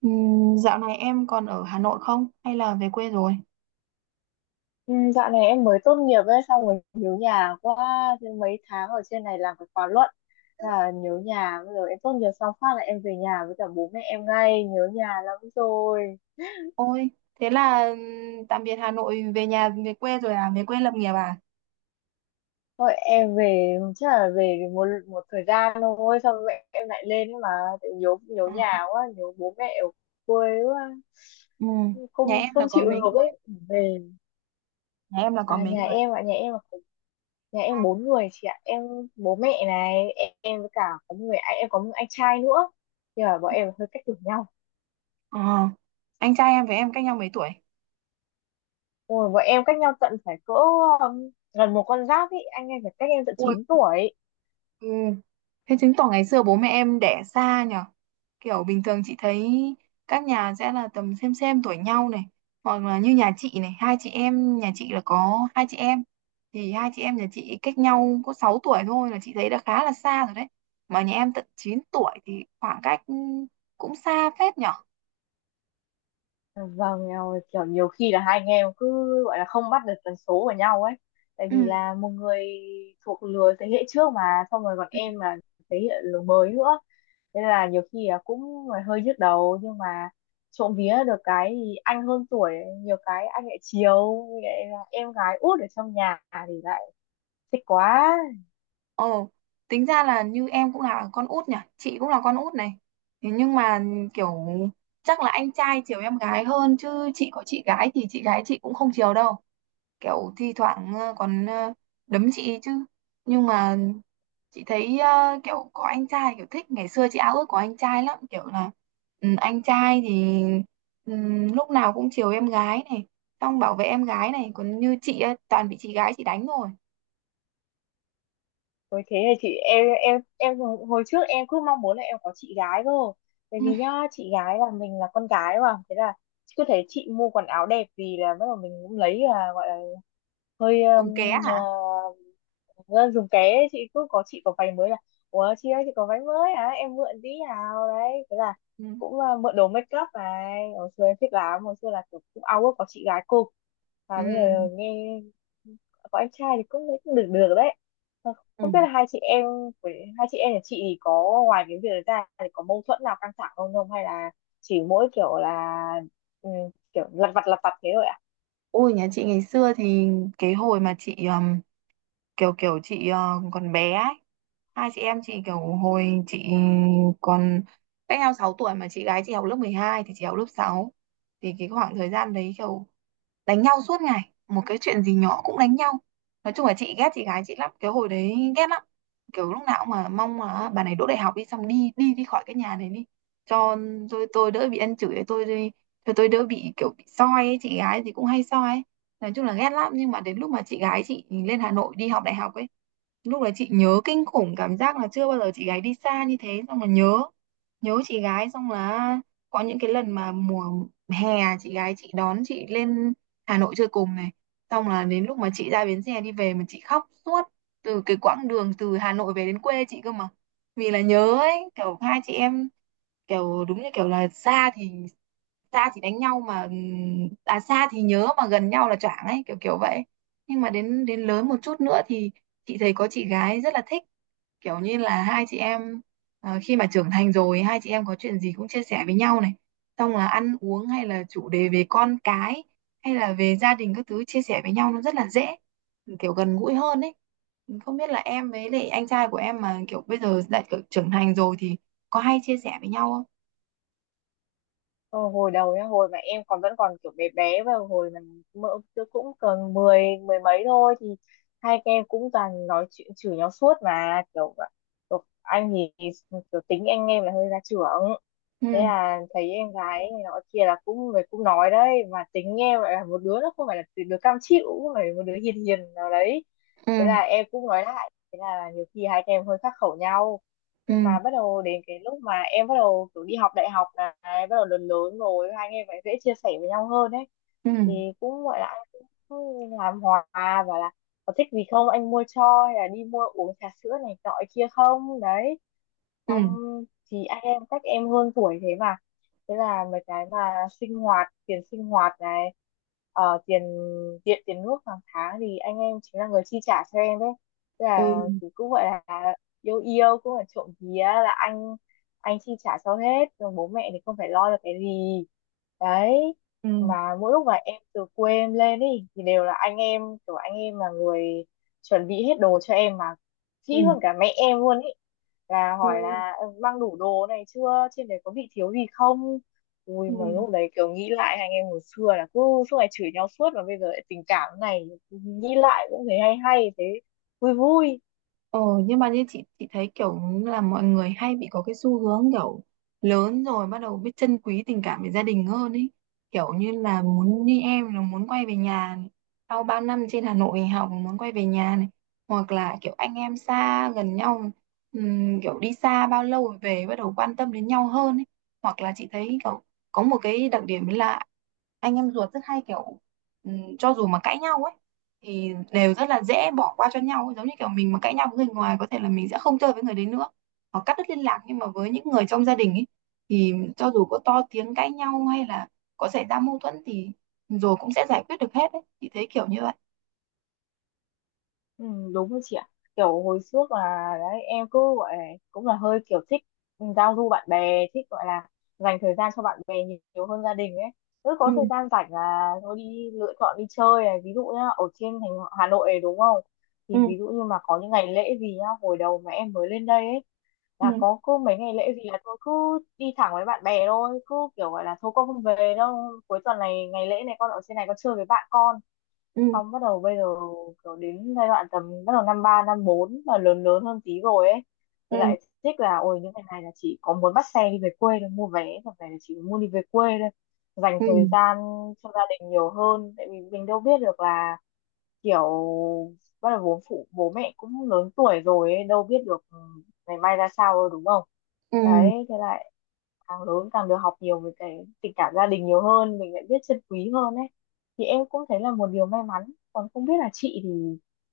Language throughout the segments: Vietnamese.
Dạo này em còn ở Hà Nội không? Hay là về quê rồi? Ừ, dạo này em mới tốt nghiệp ấy, xong rồi nhớ nhà quá, thế mấy tháng ở trên này làm cái khóa luận. Thế là nhớ nhà, bây giờ em tốt nghiệp xong phát là em về nhà với cả bố mẹ em ngay, nhớ nhà lắm rồi. Ôi, thế là tạm biệt Hà Nội, về nhà về quê rồi à? Về quê lập nghiệp à? Thôi em về chắc là về một một thời gian thôi xong mẹ em lại lên ấy mà. Tại nhớ nhớ À, nhà quá, nhớ bố mẹ ở quê quá, ừm, Nhà không em là không có chịu mấy được người? ấy. Về, Nhà em là có à mấy nhà người? em ạ, nhà em là nhà em bốn người chị ạ. Em bố mẹ này em với cả có một người anh, em có một anh trai nữa, nhưng mà bọn em hơi cách tuổi nhau. À, anh trai em với em cách nhau mấy tuổi? Ôi, bọn em cách nhau tận phải cỡ gần một con giáp ý, anh em phải cách em tận 9 tuổi. Ui, thế chứng tỏ ngày xưa bố mẹ em đẻ xa nhở? Kiểu bình thường chị thấy các nhà sẽ là tầm xem tuổi nhau này, hoặc là như nhà chị này, hai chị em, nhà chị là có hai chị em, thì hai chị em nhà chị cách nhau có 6 tuổi thôi là chị thấy đã khá là xa rồi đấy. Mà nhà em tận 9 tuổi thì khoảng cách cũng xa phết nhở? Vâng, kiểu nhiều khi là hai anh em cứ gọi là không bắt được tần số của nhau ấy. Tại Ừ. vì là một người thuộc lứa thế hệ trước mà, xong rồi còn Ừ. em là thế hệ lứa mới nữa. Thế là nhiều khi là cũng là hơi nhức đầu, nhưng mà trộm vía được cái thì anh hơn tuổi, nhiều cái anh lại chiều, lại là em gái út ở trong nhà thì lại thích quá. Ồ, tính ra là như em cũng là con út nhỉ, chị cũng là con út này. Thế nhưng mà kiểu chắc là anh trai chiều em gái hơn chứ chị có chị gái thì chị gái chị cũng không chiều đâu. Kiểu thi thoảng còn đấm chị chứ. Nhưng mà chị thấy kiểu có anh trai kiểu thích, ngày xưa chị ao ước có anh trai lắm, kiểu là ừ, anh trai thì ừ, lúc nào cũng chiều em gái này, xong bảo vệ em gái này, còn như chị ấy, toàn bị chị gái chị đánh rồi. Ôi thế thì chị em, em hồi hồi trước em cứ mong muốn là em có chị gái cơ, tại Ừ, vì nhá chị gái là mình là con gái mà, thế là cứ thấy chị mua quần áo đẹp, vì là bắt đầu mình cũng lấy là gọi là hơi dùng ké hả? à, dùng ké ấy. Chị cứ có, chị có váy mới là ủa chị ơi chị có váy mới à, em mượn tí nào đấy, thế là Ừ. cũng à, mượn đồ make up này, hồi xưa em thích lắm, hồi xưa là kiểu cũng ao ước có chị gái cô. Ừ. Và bây giờ nghe có anh trai thì cũng thấy cũng được được đấy. Ừ. Không biết là hai chị em với hai chị em nhà chị thì có, ngoài cái việc đấy ra thì có mâu thuẫn nào căng thẳng không, không hay là chỉ mỗi kiểu là ừ, kiểu lặt vặt thế thôi ạ? Ôi, nhà chị ngày xưa thì cái hồi mà chị kiểu kiểu chị còn bé ấy. Hai chị em chị, kiểu hồi chị còn, cách nhau 6 tuổi mà chị gái chị học lớp 12 thì chị học lớp 6. Thì cái khoảng thời gian đấy kiểu đánh nhau suốt ngày, một cái chuyện gì nhỏ cũng đánh nhau. Nói chung là chị ghét chị gái chị lắm cái hồi đấy, ghét lắm, kiểu lúc nào cũng mà mong mà bà này đỗ đại học đi, xong đi đi đi khỏi cái nhà này đi cho tôi đỡ bị ăn chửi, tôi đi cho tôi đỡ bị kiểu bị soi ấy. Chị gái thì cũng hay soi ấy. Nói chung là ghét lắm, nhưng mà đến lúc mà chị gái chị lên Hà Nội đi học đại học ấy, lúc đấy chị nhớ kinh khủng, cảm giác là chưa bao giờ chị gái đi xa như thế, xong là nhớ nhớ chị gái, xong là có những cái lần mà mùa hè chị gái chị đón chị lên Hà Nội chơi cùng này, xong là đến lúc mà chị ra bến xe đi về mà chị khóc suốt từ cái quãng đường từ Hà Nội về đến quê chị cơ mà, vì là nhớ ấy, kiểu hai chị em, kiểu đúng như kiểu là xa thì đánh nhau mà ừ, à xa thì nhớ mà gần nhau là choảng ấy, kiểu kiểu vậy. Nhưng mà đến đến lớn một chút nữa thì chị thấy có chị gái rất là thích, kiểu như là hai chị em khi mà trưởng thành rồi hai chị em có chuyện gì cũng chia sẻ với nhau này, xong là ăn uống hay là chủ đề về con cái hay là về gia đình các thứ chia sẻ với nhau nó rất là dễ, kiểu gần gũi hơn ấy. Không biết là em với lại anh trai của em mà kiểu bây giờ đã kiểu trưởng thành rồi thì có hay chia sẻ với nhau không. Ờ, hồi đầu nhá, hồi mà em còn vẫn còn kiểu bé bé và hồi mà mỡ cũng còn mười mười mấy thôi thì hai các em cũng toàn nói chuyện chửi nhau suốt mà kiểu, kiểu anh thì kiểu tính anh em là hơi ra trưởng, Ừ, thế là thấy em gái này nọ kia là cũng người cũng nói đấy, mà tính em lại là một đứa nó không phải là đứa cam chịu, cũng phải một đứa hiền hiền nào đấy, ừ, thế là em cũng nói lại, thế là nhiều khi hai các em hơi khắc khẩu nhau. ừ, Nhưng mà bắt đầu đến cái lúc mà em bắt đầu kiểu đi học đại học này, bắt đầu lớn lớn rồi hai anh em phải dễ chia sẻ với nhau hơn đấy, ừ, thì cũng gọi là anh cũng làm hòa, và là có thích gì không anh mua cho, hay là đi mua uống trà sữa này nọ kia không đấy. Xong ừ, thì anh em cách em hơn tuổi thế mà, thế là mấy cái mà sinh hoạt, tiền sinh hoạt này ờ, tiền điện tiền nước hàng tháng thì anh em chính là người chi trả cho em đấy. Thế ừ, là thì cũng gọi là yêu yêu cũng là trộm vía là anh chi trả cho hết rồi bố mẹ thì không phải lo được cái gì. Đấy ừ, mà mỗi lúc mà em từ quê em lên ấy thì đều là anh em, kiểu anh em là người chuẩn bị hết đồ cho em mà kỹ ừ, hơn cả mẹ em luôn ý, là ừ, hỏi là "Ừ, mang đủ đồ này chưa, trên đấy có bị thiếu gì không?" Ui ừ. mà lúc đấy kiểu nghĩ lại anh em hồi xưa là cứ suốt ngày chửi nhau suốt mà bây giờ lại tình cảm này, nghĩ lại cũng thấy hay hay, thế vui vui. ờ nhưng mà như chị thấy kiểu là mọi người hay bị có cái xu hướng kiểu lớn rồi bắt đầu biết trân quý tình cảm với gia đình hơn ấy, kiểu như là muốn như em là muốn quay về nhà này. Sau bao năm trên Hà Nội học muốn quay về nhà này, hoặc là kiểu anh em xa gần nhau, kiểu đi xa bao lâu rồi về bắt đầu quan tâm đến nhau hơn ấy. Hoặc là chị thấy kiểu có một cái đặc điểm là anh em ruột rất hay kiểu cho dù mà cãi nhau ấy thì đều rất là dễ bỏ qua cho nhau ấy. Giống như kiểu mình mà cãi nhau với người ngoài có thể là mình sẽ không chơi với người đấy nữa hoặc cắt đứt liên lạc, nhưng mà với những người trong gia đình ấy thì cho dù có to tiếng cãi nhau hay là có xảy ra mâu thuẫn thì rồi cũng sẽ giải quyết được hết ấy, chị thấy kiểu như vậy. Ừ, đúng rồi chị ạ, kiểu hồi trước là đấy em cứ gọi là cũng là hơi kiểu thích giao du bạn bè, thích gọi là dành thời gian cho bạn bè nhiều, nhiều hơn gia đình ấy. Cứ Ừ, có thời gian rảnh là thôi đi lựa chọn đi chơi này, ví dụ nhá ở trên thành Hà Nội này đúng không, ừ, thì ví dụ như mà có những ngày lễ gì nhá, hồi đầu mà em mới lên đây ấy, ừ, là có cứ mấy ngày lễ gì là tôi cứ đi thẳng với bạn bè thôi, cứ kiểu gọi là thôi con không về đâu, cuối tuần này ngày lễ này con ở trên này con chơi với bạn con. ừ, Xong bắt đầu bây giờ kiểu đến giai đoạn tầm bắt đầu năm ba năm bốn mà lớn lớn hơn tí rồi ấy, thì ừ, lại thích là ôi những ngày này là chỉ có muốn bắt xe đi về quê thôi, mua vé và về là chỉ muốn đi về quê thôi, dành ừ, thời gian cho gia đình nhiều hơn. Tại vì mình đâu biết được là kiểu bắt đầu bố phụ bố mẹ cũng lớn tuổi rồi ấy, đâu biết được ừ, ngày mai ra sao đâu đúng không. ừ. Đấy thế là càng lớn càng được học nhiều về cái tình cảm gia đình nhiều hơn, mình lại biết trân quý hơn ấy, thì em cũng thấy là một điều may mắn. Còn không biết là chị thì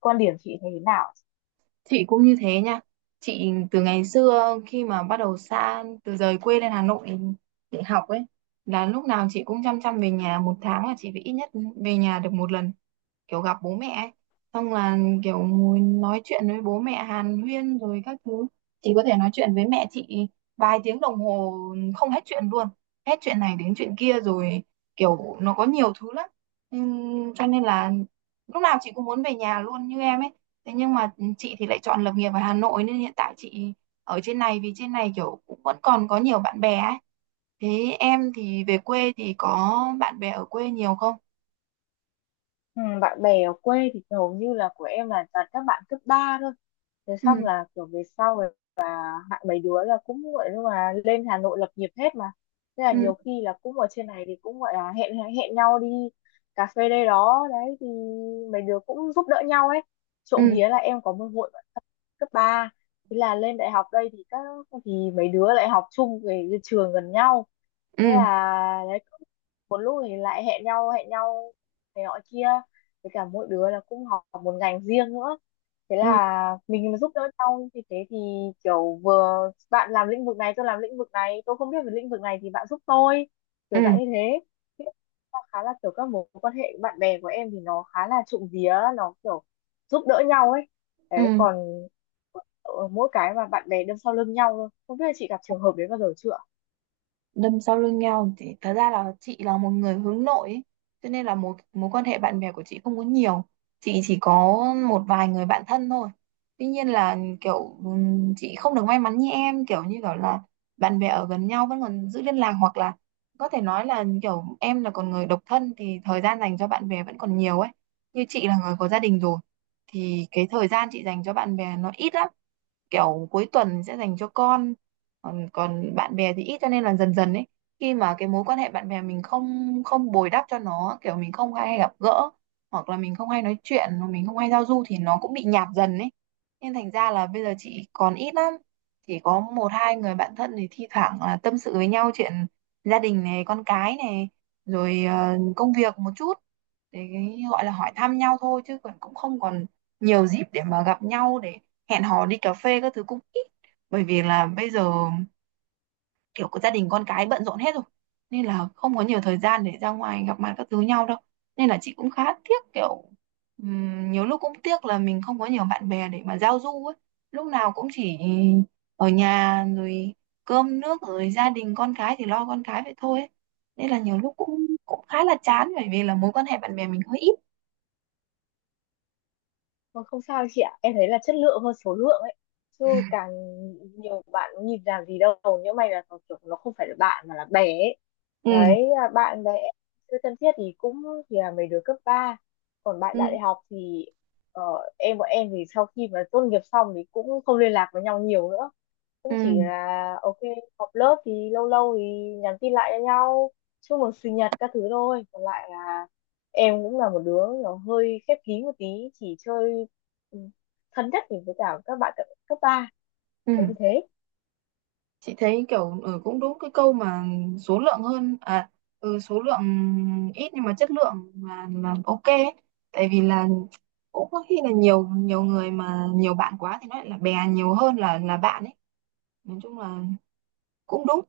quan điểm chị thấy thế nào. Chị cũng như thế nha. Chị từ ngày xưa khi mà bắt đầu xa, từ rời quê lên Hà Nội để học ấy, là lúc nào chị cũng chăm chăm về nhà. Một tháng là chị phải ít nhất về nhà được một lần, kiểu gặp bố mẹ ấy. Xong là kiểu ngồi nói chuyện với bố mẹ hàn huyên rồi các thứ. Chị có thể nói chuyện với mẹ chị vài tiếng đồng hồ không hết chuyện luôn, hết chuyện này đến chuyện kia rồi, kiểu nó có nhiều thứ lắm. Cho nên là lúc nào chị cũng muốn về nhà luôn như em ấy. Thế nhưng mà chị thì lại chọn lập nghiệp ở Hà Nội nên hiện tại chị ở trên này, vì trên này kiểu cũng vẫn còn có nhiều bạn bè ấy. Thế em thì về quê thì có bạn bè ở quê nhiều không? Ừ, bạn bè ở quê thì hầu như là của em là toàn các bạn cấp 3 thôi, thế Ừ, xong là kiểu về sau hạ mấy đứa là cũng gọi là lên Hà Nội lập nghiệp hết mà, thế là ừ, nhiều khi là cũng ở trên này thì cũng gọi là hẹn hẹn nhau đi cà phê đây đó đấy, thì mấy đứa cũng giúp đỡ nhau ấy. Trộm ừ, vía là em có một hội bạn thân cấp ba, thế là lên đại học đây thì thì mấy đứa lại học chung về trường gần nhau, thế ừ, là đấy cũng, một lúc thì lại hẹn nhau này nọ kia, với cả mỗi đứa là cũng học một ngành riêng nữa, thế ừ, là mình mà giúp đỡ nhau như thế thì kiểu vừa bạn làm lĩnh vực này tôi làm lĩnh vực này, tôi không biết về lĩnh vực này thì bạn giúp tôi, ừ, kiểu dạng như thế. Thế là khá là kiểu các mối quan hệ bạn bè của em thì nó khá là, trộm vía nó kiểu giúp đỡ nhau ấy. Đấy ừ. còn ở mỗi cái mà bạn bè đâm sau lưng nhau thôi, không biết là chị gặp trường hợp đấy bao giờ chưa. Đâm sau lưng nhau thì thật ra là chị là một người hướng nội ấy. Cho nên là mối mối quan hệ bạn bè của chị không có nhiều, chị chỉ có một vài người bạn thân thôi. Tuy nhiên là kiểu chị không được may mắn như em, kiểu như kiểu là bạn bè ở gần nhau vẫn còn giữ liên lạc, hoặc là có thể nói là kiểu em là còn người độc thân thì thời gian dành cho bạn bè vẫn còn nhiều ấy. Như chị là người có gia đình rồi thì cái thời gian chị dành cho bạn bè nó ít lắm, kiểu cuối tuần sẽ dành cho con, còn bạn bè thì ít, cho nên là dần dần ấy, khi mà cái mối quan hệ bạn bè mình không không bồi đắp cho nó, kiểu mình không hay gặp gỡ hoặc là mình không hay nói chuyện hoặc mình không hay giao du thì nó cũng bị nhạt dần ấy. Nên thành ra là bây giờ chị còn ít lắm, chỉ có một hai người bạn thân thì thi thoảng là tâm sự với nhau chuyện gia đình này con cái này rồi công việc một chút, để cái gọi là hỏi thăm nhau thôi, chứ còn cũng không còn nhiều dịp để mà gặp nhau, để hẹn hò đi cà phê các thứ cũng ít. Bởi vì là bây giờ kiểu có gia đình con cái bận rộn hết rồi nên là không có nhiều thời gian để ra ngoài gặp mặt các thứ nhau đâu. Nên là chị cũng khá tiếc kiểu nhiều lúc cũng tiếc là mình không có nhiều bạn bè để mà giao du ấy. Lúc nào cũng chỉ ở nhà rồi cơm nước rồi gia đình con cái thì lo con cái vậy thôi ấy. Nên là nhiều lúc cũng cũng khá là chán bởi vì là mối quan hệ bạn bè mình hơi ít. Vâng, không sao chị ạ, em thấy là chất lượng hơn số lượng ấy, chứ càng nhiều bạn nhìn làm gì đâu, nhưng may là nó kiểu nó không phải là bạn mà là bè ấy. Ừ, Đấy là bạn bè chưa thân thiết thì cũng, thì là mấy đứa cấp ba. Còn bạn ừ, đại học thì ờ, bọn em thì sau khi mà tốt nghiệp xong thì cũng không liên lạc với nhau nhiều nữa, cũng chỉ ừ, là ok, họp lớp thì lâu lâu thì nhắn tin lại cho nhau, chúc mừng sinh nhật các thứ thôi. Còn lại là em cũng là một đứa nó hơi khép kín một tí, chỉ chơi ừ, thân nhất thì với cả các bạn cấp cấp ba, ừ. là như thế. Chị thấy kiểu ừ, cũng đúng cái câu mà số lượng hơn à, ừ, số lượng ít nhưng mà chất lượng là ok ấy. Tại vì là cũng có khi là nhiều nhiều người mà nhiều bạn quá thì nó lại là bè nhiều hơn là bạn ấy, nói chung là cũng đúng.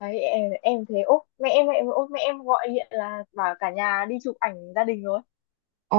Đấy em, thế ốp mẹ em, ốp mẹ em gọi điện là bảo cả nhà đi chụp ảnh gia đình rồi. Ồ,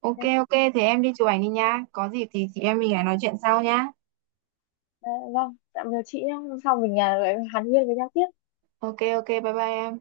ok Em, ok thì em đi chụp ảnh đi nha, có gì thì chị em mình lại nói chuyện sau nhá. "Ờ, vâng tạm biệt chị nhé, hôm sau mình à, lại hàn huyên với nhau tiếp." Ok ok, bye bye em.